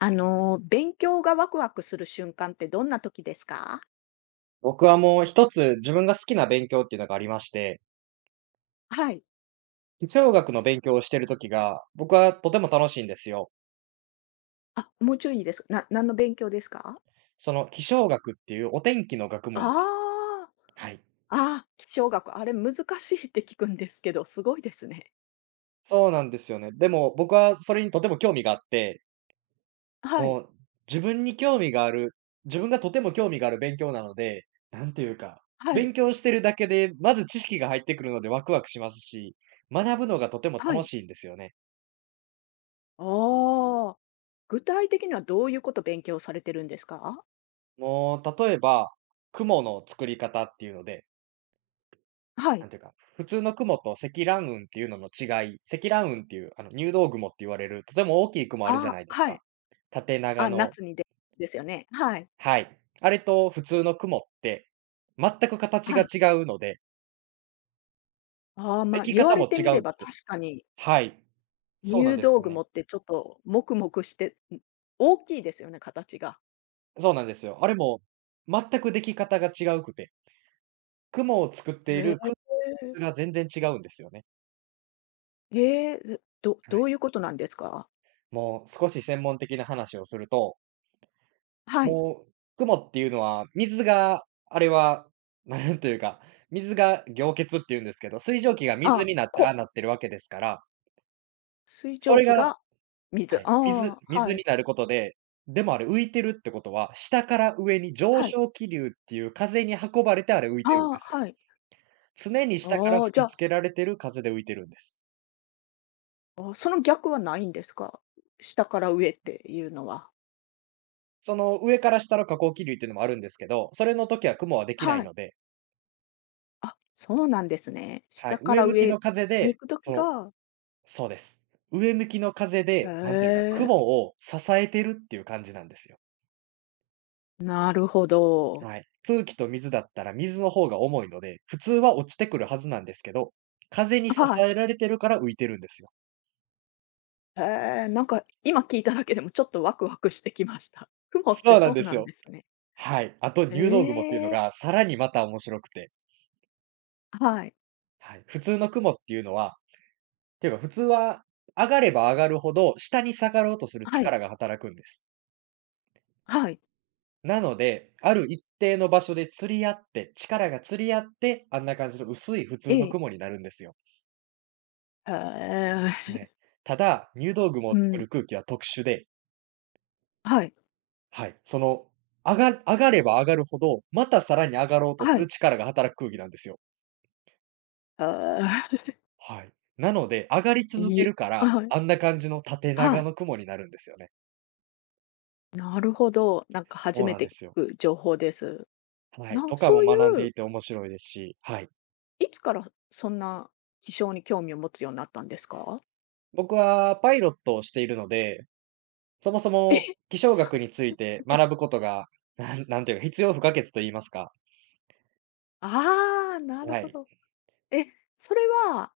勉強がワクワクする瞬間ってどんな時ですか？僕はもう一つ自分が好きな勉強っていうのがありまして、はい。気象学の勉強をしている時が、僕はとても楽しいんですよ。あ、もうちょいです。何の勉強ですか？その気象学っていうお天気の学問です。あーはい。あー、あ気象学、あれ難しいって聞くんですけど、すごいですね。そうなんですよね。でも僕はそれにとても興味があって、はい、もう自分に興味がある、自分がとても興味がある勉強なので、なんていうか、はい、勉強してるだけで、まず知識が入ってくるのでワクワクしますし、学ぶのがとてもは楽い。しいんですよね。ああ、具体的にはどういうこと勉強されてるんですか？もう例えば、雲の作り方っていうのではない。んていうか、普通の雲と積乱雲っていうのの違い、積乱雲っていう、入道雲って言われる、とても大きい雲あるじゃあなあ、いですはか。い。縦長あ、の夏にでですよね。はい、はい。あれと普通の雲って、全く形はがい。違うので、ああ、でま、き言わ方れもて違みれうんでばすよ。確かにはい。そうなん入です道よね。雲ってちょっともくもくして、ん、大きいですよね、形が。そうなんですよ。あれも、全くでき方が違うくて、雲を作っていへる、え。雲が全然違うんですよね。ええ、え、はい。ういうことなんですか？もう少し専門的な話をするとはい。もう、雲っていうのは、水が、あれは、なんというか、水が凝結っていうんですけど、水蒸気が水あ、になって、ああこなってるわけですから、水そ蒸れ気がが水。はい、水ああ、水はにい。なることで、でもあれ浮いてるってことは、下から上に上はい。昇気流っていう風に運ばれて、あれ浮いあてるんであ、すよ。はい。常に下からああ、じ吹きゃつけられてる風で浮いてるんです。あ、あ、その逆はないんですか？下から上っていうのは。その上から下の下降気流っていうのもあるんですけど、それの時は雲はできないはい。ので、あ、そうなんですね。は下い、か上ら向き上の風にで、行く時そのがそうです。上向きの風へで、なんていうか、雲え、を支えてるっていう感じなんですよ。なるほど。はい。空気と水だったら水の方が重いので、普通は落ちてくるはずなんですけど、風に支はい。えられてるから浮いてるんですよ。へえ、なんか今聞いただけでもちょっとワクワクしてきました。雲ってそうなそんうですなんよ。ですね。はい。あと入道雲っていうのええ、がさらにまた面白くて、はい。はい。普通の雲っていうのは、っていうか普通は上がれば上がるほど下に下がろうとするはい。力が働くんです。はい。なので、ある一定の場所で釣り合って、力が釣り合って、あんな感じの薄い普え通のえ。雲になるんですよ。へはえ。い。ただ、入道雲うを作ん。る空気は特殊で、はい。はい、その、上が上がれば上がるほど、またさらに上がろうとすはるい。力が働く空気なんですよ。へえ。はい。なので、上がり続いけいるかあ、ら、はい。あんな感じの縦は長い。の雲になるんですよね。なるほど。なんか初そうめなんて聞ですよ。く情報です。はい。なとかそもうい学んでう、いて面白いですし、はい。いつからそんな気象に興味を持つようになったんですか？僕はパイロットをしているので、そもそ え、も気象そう学についてなんです学ぶことが、なんていうか、必要不可欠と言いますか。ああ、なるはほい。ど。え、それは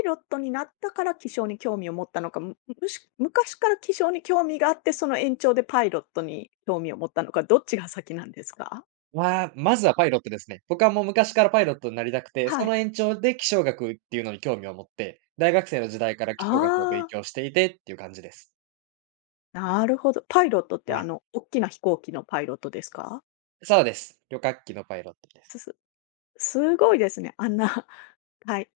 イロットになったから気象に興味を持ったのか、むむし昔から気象に興味があって、その延長でパイロットに興味を持ったのか、どっちが先なんですか？まあ、まずはパイロットですね。僕はもう昔からパイロットになりたくて、はそい。の延長で気象学っていうのに興味を持って、大学生の時代からあ気象学を勉あ、強していてっていう感じです。なるほど。パイロットってはあい。の、おっきな飛行機のパイロットですか？そうです。旅客機のパイロットです。すすすごいですね。あんな、はい、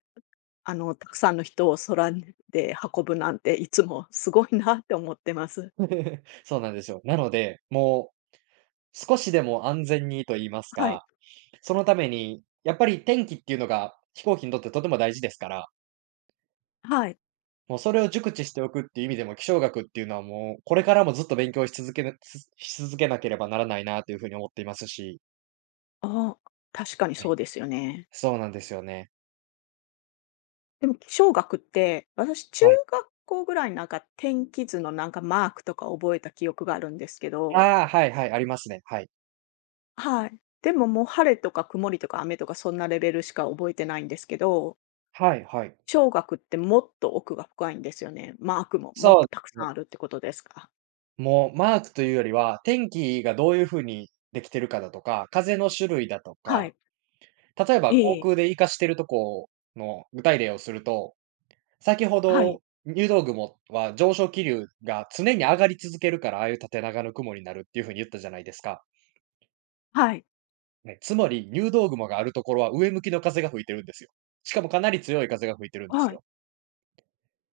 あの、たくさんの人を空で運ぶなんて、いつもすごいなって思ってます。そうなんですよ。なので、もう少しでも安全にと言いますはい、か、そのためにやっぱり天気っていうのが飛行機にとってとても大事ですからはい。もうそれを熟知しておくっていう意味でも、気象学っていうのはもう、これからもずっと勉強し続けなつし続けなければならないなというふうに思っていますし。ああ、確かにはそい。うですよね。そうなんですよね。でも気象学って、私中はい。学校ぐらいなんか天気図のなんかマークとか覚えた記憶があるんですけど、ああ、はいはい、ありますね。はい。はい。でももう晴れとか曇りとか雨とかそんなレベルしか覚えてないんですけど、はいはい。小学ってもっと奥が深いんですよね。マークももっそとたくう、さんもあるってことですか。もうマークというよりは、天気がどういうふうにできてるかだとか、風の種類だとはか、い。例えばえ航え。空で活かしてるとこの具体例をすると先ほはい。ど、入道雲は上昇気流が常に上がり続けるから、ああいう縦長の雲になるっていう風に言ったじゃないですか。はい。ね、つまり入道雲があるところは上向きの風が吹いてるんですよ。しかもかなり強い風が吹いてるんですはい。よ。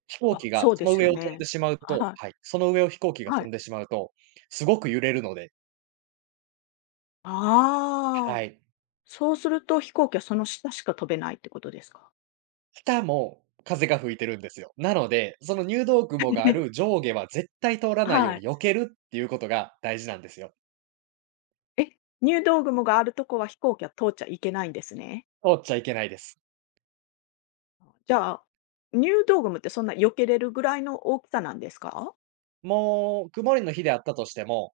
飛行あ、機がそうそでのす上よを飛んね。でしまうとはい。はい、その上を飛行機がは飛い。んでしまうと、すごく揺れるので、ああ。はい。そうすると飛行機はその下しか飛べないってことですか。下も風が吹いてるんですよ。なので、その入道雲がある 上下は絶対通らないよはうにい。避けるっていうことが大事なんですよ。え、入道雲があるとこは飛行機は通っちゃいけないんですね。通っちゃいけないです。じゃあ、入道雲ってそんな避けれるぐらいの大きさなんですか？もう、曇りの日であったとしても、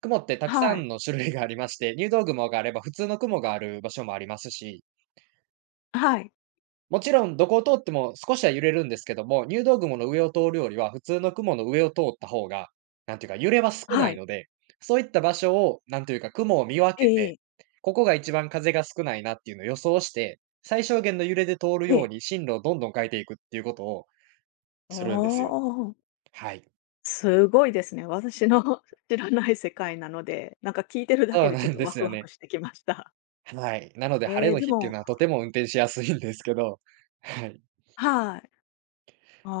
雲ってたくさはい。んの種類がありまして、入道雲があれば普通の雲がある場所もありますし、はい。もちろんどこを通っても少しは揺れるんですけども、入道雲の上を通るよりは普通の雲の上を通った方が、なんていうか、揺れは少なはいい。ので、そういった場所を、なんていうか、雲を見え分けええて、え。ここが一番風が少ないなっていうのを予想して、最小限の揺れで通るようおに進路をどんどん変えていくっていうことをするんですよ。おはい。すごいですね。私の 知らない世界なので、なんか聞いてるだけそうでちょなっんとでワすクよワクね。してきました。はい、なので晴えれえ、ので日っていうものはとても運転しやすいんですけど、はい。はい。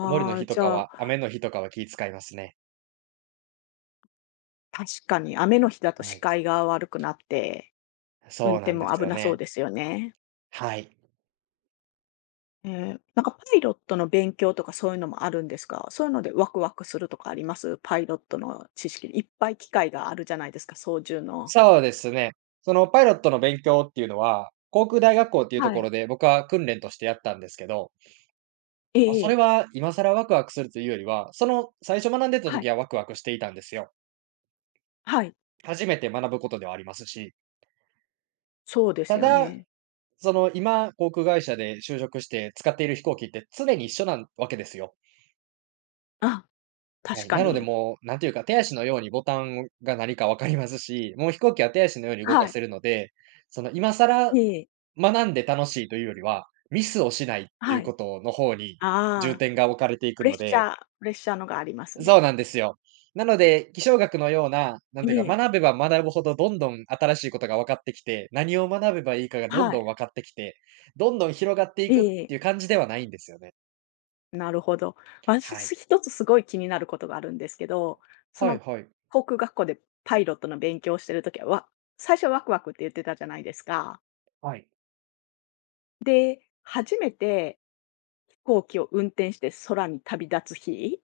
曇りのあ、日とじかゃあ、は、雨の日とかは気遣いますね。確かに雨の日だとは視い。界が悪くなって、運そう転なんでもす危よなそうね。ですよね。はい。ええ、なんかパイロットの勉強とかそういうのもあるんですか？そういうのでワクワクするとかあります？パイロットの知識、いっぱい機会があるじゃないですか、操縦の。そうですね。そのパイロットの勉強っていうのは、航空大学校っていうとはこい。ろで僕は訓練としてやったんですけど、えま、えそえれえ。は今更ワクワクするというよりは、その最初学んでたはい。時はワクワクしていたんですよ。はい。初めて学ぶことではありますし、そうですたよだ、ね。その今、航空会社で就職して使っている飛行機って常に一緒なわけですよ。あ、は確い、かなのでに。もう、なんていうか、手足のようにボタンが何か分かりますし、もう飛行機は手足のように動はかい。せるので、その今え更え。学んで楽しいというよりは、ミスをしないっていはうこい。との方にあ重あ、点が置かれていプくレッのシでャープレッシャーのがありますそうね。なんですよ。なので、気象学のような、なえんていうか、え。学べば学ぶほどどんどん新しいことが分かってきて、何を学べばいいかがどんはい。どん分かってきて、どんどん広がっていえくっえ。ていう感じではないんですよね。なるほど。私、はい。一つすごい気になることがあるんですけど、そはいの、はい。航空学校でパイロットの勉強をしてるときは、最初はワクワクって言ってたじゃないですか。はい。で、初めて飛行機を運転して空に旅立つ日、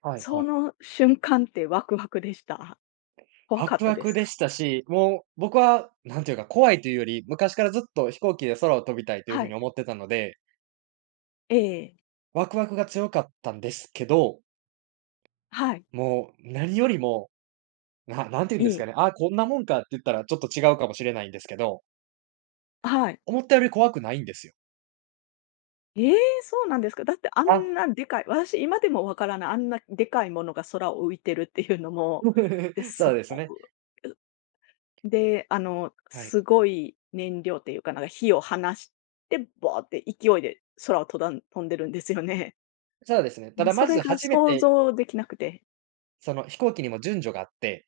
はいそはい。の瞬間ってワクワクでした？怖ワかっクたワでクすでか？したし、もう僕はなんていうか、怖いというより、昔からずっと飛行機で空を飛びたいというは風にい。思ってたので、ええ。ワクワクが強かったんですけど、はい。もう何よりも、ななんていうえんですかえ。ね、あ、こんなもんかって言ったらちょっと違うかもしれないんですけど、はい。思ったより怖くないんですよ。ええ、そうなんですか。だってああ、んなでかい私今でもわからない、あんなでかいものが空を浮いてるっていうのも、で すそっうですごね。くで、あの、はい。すごい燃料っていうか、なんか火を放して、ボーって勢いで空をとだん飛んでるんですよね。そうですね。たもうだそまれずが初め想て、像できなくて。その飛行機にも順序があって、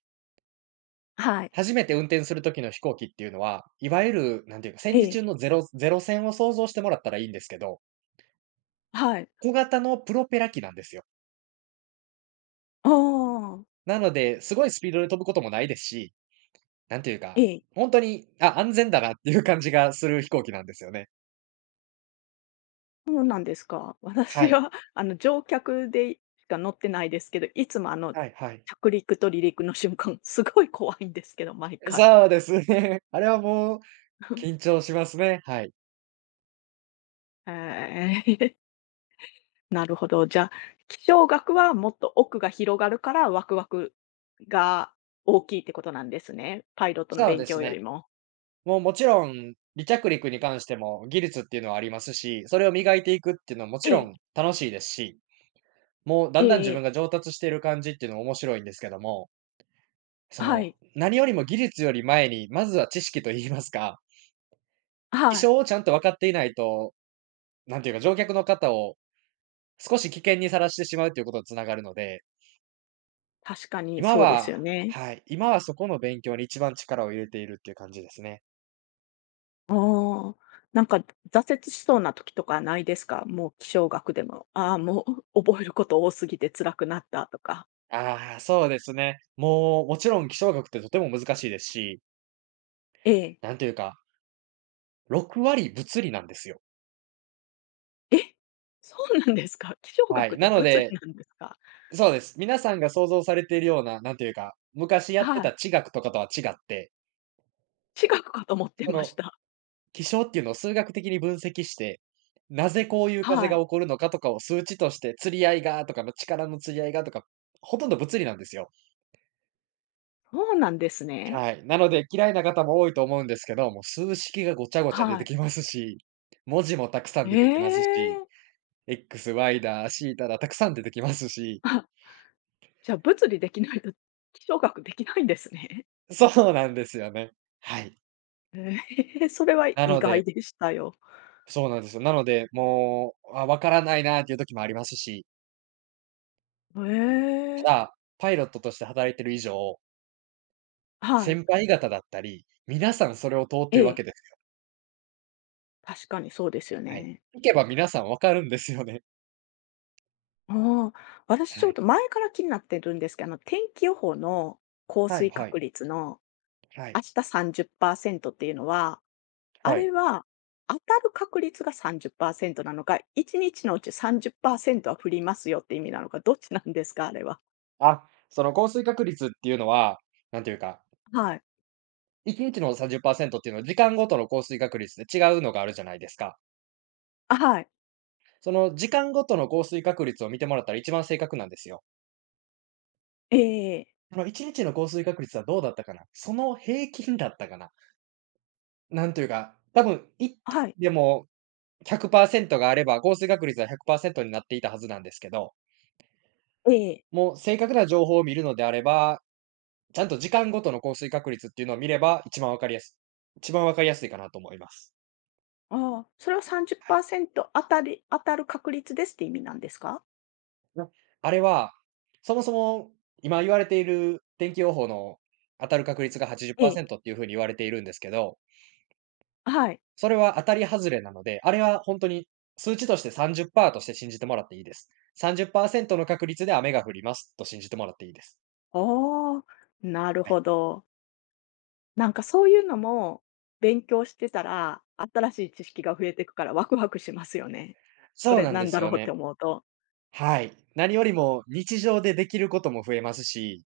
はい。初めて運転する時の飛行機っていうのは、いわゆるなんていうか、え戦時え。中のゼロ戦を想像してもらったらいいんですけどはい。小型のプロペラ機なんですよ。ああ。なので、すごいスピードで飛ぶこともないですし、なんていうえか、え。ほんとに、あ、安全だなっていう感じがする飛行機なんですよね。そうなんですか。は私い。は、あの、乗客でしか乗ってないですけど、いつもあの、はいはい。着陸と離陸の瞬間、すごい怖いんですけど、毎回。そうですね。あれはもう緊 張しますね。はい。ええ。なるほど。じゃあ、気象学はもっと奥が広がるから、ワクワクが大きいってことなんですね。パイロットのそう勉です強よりね。も。もうもちろん、離着陸に関しても技術っていうのはありますし、それを磨いていくっていうのはもちえろえ、ん楽しいですし、もうだえんだんええ自分え。が上達している感じっていうのも面白いんですけども、そはの、い、何よりも技術より前に、まずは知識と言いますか、気はい。象をちゃんと分かっていないと、なんていうか、乗客の方を少し危険にさらしてしまうということにつながるので、確かに今そうですはよね。はい、今はそこの勉強に一番力を入れているっていう感じですね。ああ。なんか挫折しそうな時とかないですか？もう気象学でも、ああ、もう覚えること多すぎて辛くなったとか。ああ、そうですね。もう、もちろん気象学ってとても難しいですし、ええ。なんていうか、6割物理なんですよ。え、そうなんですか？気象は学っい。てなの物理で、なんですか？そうです。皆さんが想像されているような、なんていうか、昔やってはい。た地学とかとは違って、地学かと思ってそまのした。気象っていうのを数学的に分析して、なぜこういう風はがい。起こるのかとかを数値として、釣り合いがとかの力の釣り合いがとか、ほとんど物理なんですよ。そうなんですね。はい。なので、嫌いな方も多いと思うんですけど、もう数式がごちゃごちゃ出はてい。きますし、文字もたくさんえ出てきますし、え。X、Y だ、C だ、たくさん出てきますし、あ、じゃ、物理できないと気象学できないんですね。そうなんですよね。はい。ええ、それはな意の外ででしたよ。そうなんですよ。なので、もう、わからないなっていう時もありますし、たえ。だ、パイロットとして働いてる以上、はい。先輩方だったり、皆さんそれを通っえてるわえ、けですよ。確かにそうですよはい。ね。聞けば皆さんわかるんですよね。ああ、私はちょっい。と前から気になってるんですけど、あの、天気予報の降はい水は確い率のは明い日30%っパーセントっていうのは、あはい。れは当たる確率が30%なのか、1日のうち30%は降りますよって意味なのか、どっちなんですか？あれは。あ、その降水確率っていうのは、なんていうか、はい。1日の30%っパーセントっていうのは、時間ごとの降水確率で違うのがあるじゃないですか。あ、はい。その時間ごとの降水確率を見てもらったら一番正確なんですよ。ええその1日の降水確率はどうだったかな、その平均だったかな。なんというか、多分はい。でも100％があれば、降水確率は100％になっていたはずなんですけど、ええ。もう正確な情報を見るのであれば、ちゃんと時間ごとの降水確率っていうのを見れば、一番わかりやすいかなと思います。ああ、それははい。30%当たる確率ですって意味なんですか？なあれは、そもそも今言われている天気予報の当たる確率がええ、80%っパーセントっていう風に言われているんですけど、はい。それは当たり外れなので、あれは本当に数値として30%として信じてもらっていいです。30％の確率で雨が降りますと信じてもらっていいです。ああ、なるはい。ほど。なんかそういうのも、勉強してたら、新しい知識が増えていくからワクワクしますよね。こそうれなんなでんだすろようってね。思うと。はい。何よりも日常でできることも増えますし、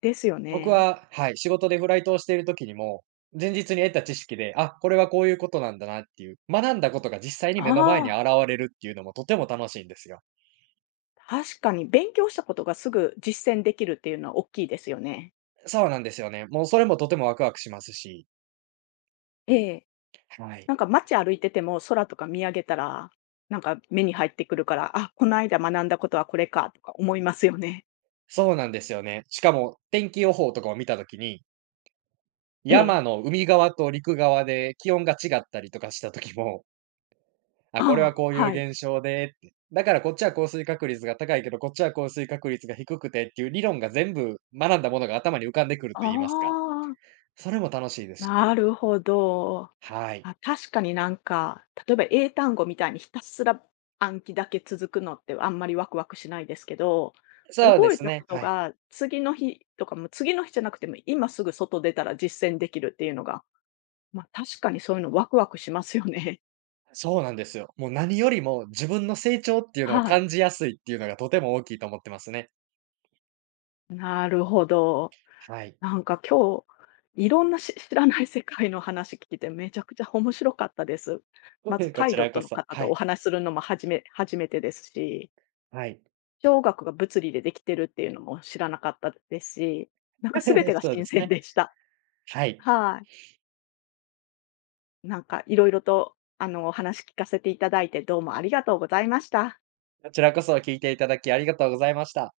ですよ僕ね。は、はい、仕事でフライトをしている時にも、前日に得た知識で、これはこういうことなんだなっていう、学んだことが実際に目の前にああ、現れるっていうのもとても楽しいんですよ。確かに勉強したことがすぐ実践できるっていうのは大きいですよね。そうなんですよね。もうそれもとてもワクワクしますし、ええ。はい。なんか街歩いてても、空とか見上げたら、なんか目に入ってくるから、あ、この間学んだことはこれかとか思いますよね。そうなんですよね。しかも天気予報とかを見た時に、ええ。山の海側と陸側で気温が違ったりとかした時も、これあはあ、こういうはい。現象でって。だからこっちは降水確率が高いけど、こっちは降水確率が低くてっていう理論が、全部学んだものが頭に浮かんでくるとあ言いますか。あ、それも楽しいですなし、るほど。はい。あ、確かになんか、例えば英単語みたいにひたすら暗記だけ続くのってあんまりワクワクしないですけど、そうで覚えすたこね、とはい。が次の日とかも次の日じゃなくても今すぐ外出たら実践できるっていうのが、ま、確かにそういうのワクワクしますよね。そうなんですよ。もう何よりも自分の成長って いうのをはい。感じやすいっていうのがとても大きいと思ってますね。なるほど。はい。なんか今日、いろんな 知らない世界の話聞いてめちゃくちゃ面白かったです。こまずパイちロッらトこのそ、方はとおい、話しするのも初めてですし、はい。小学が物理でできてるっていうのも知らなかったですし、なんか全て がそうで新す鮮ね、でした。はい。はい。なんかいろいろとあのお話聞かせていただいてどうもありがとうございました。こちらこそ聞いていただきありがとうございました。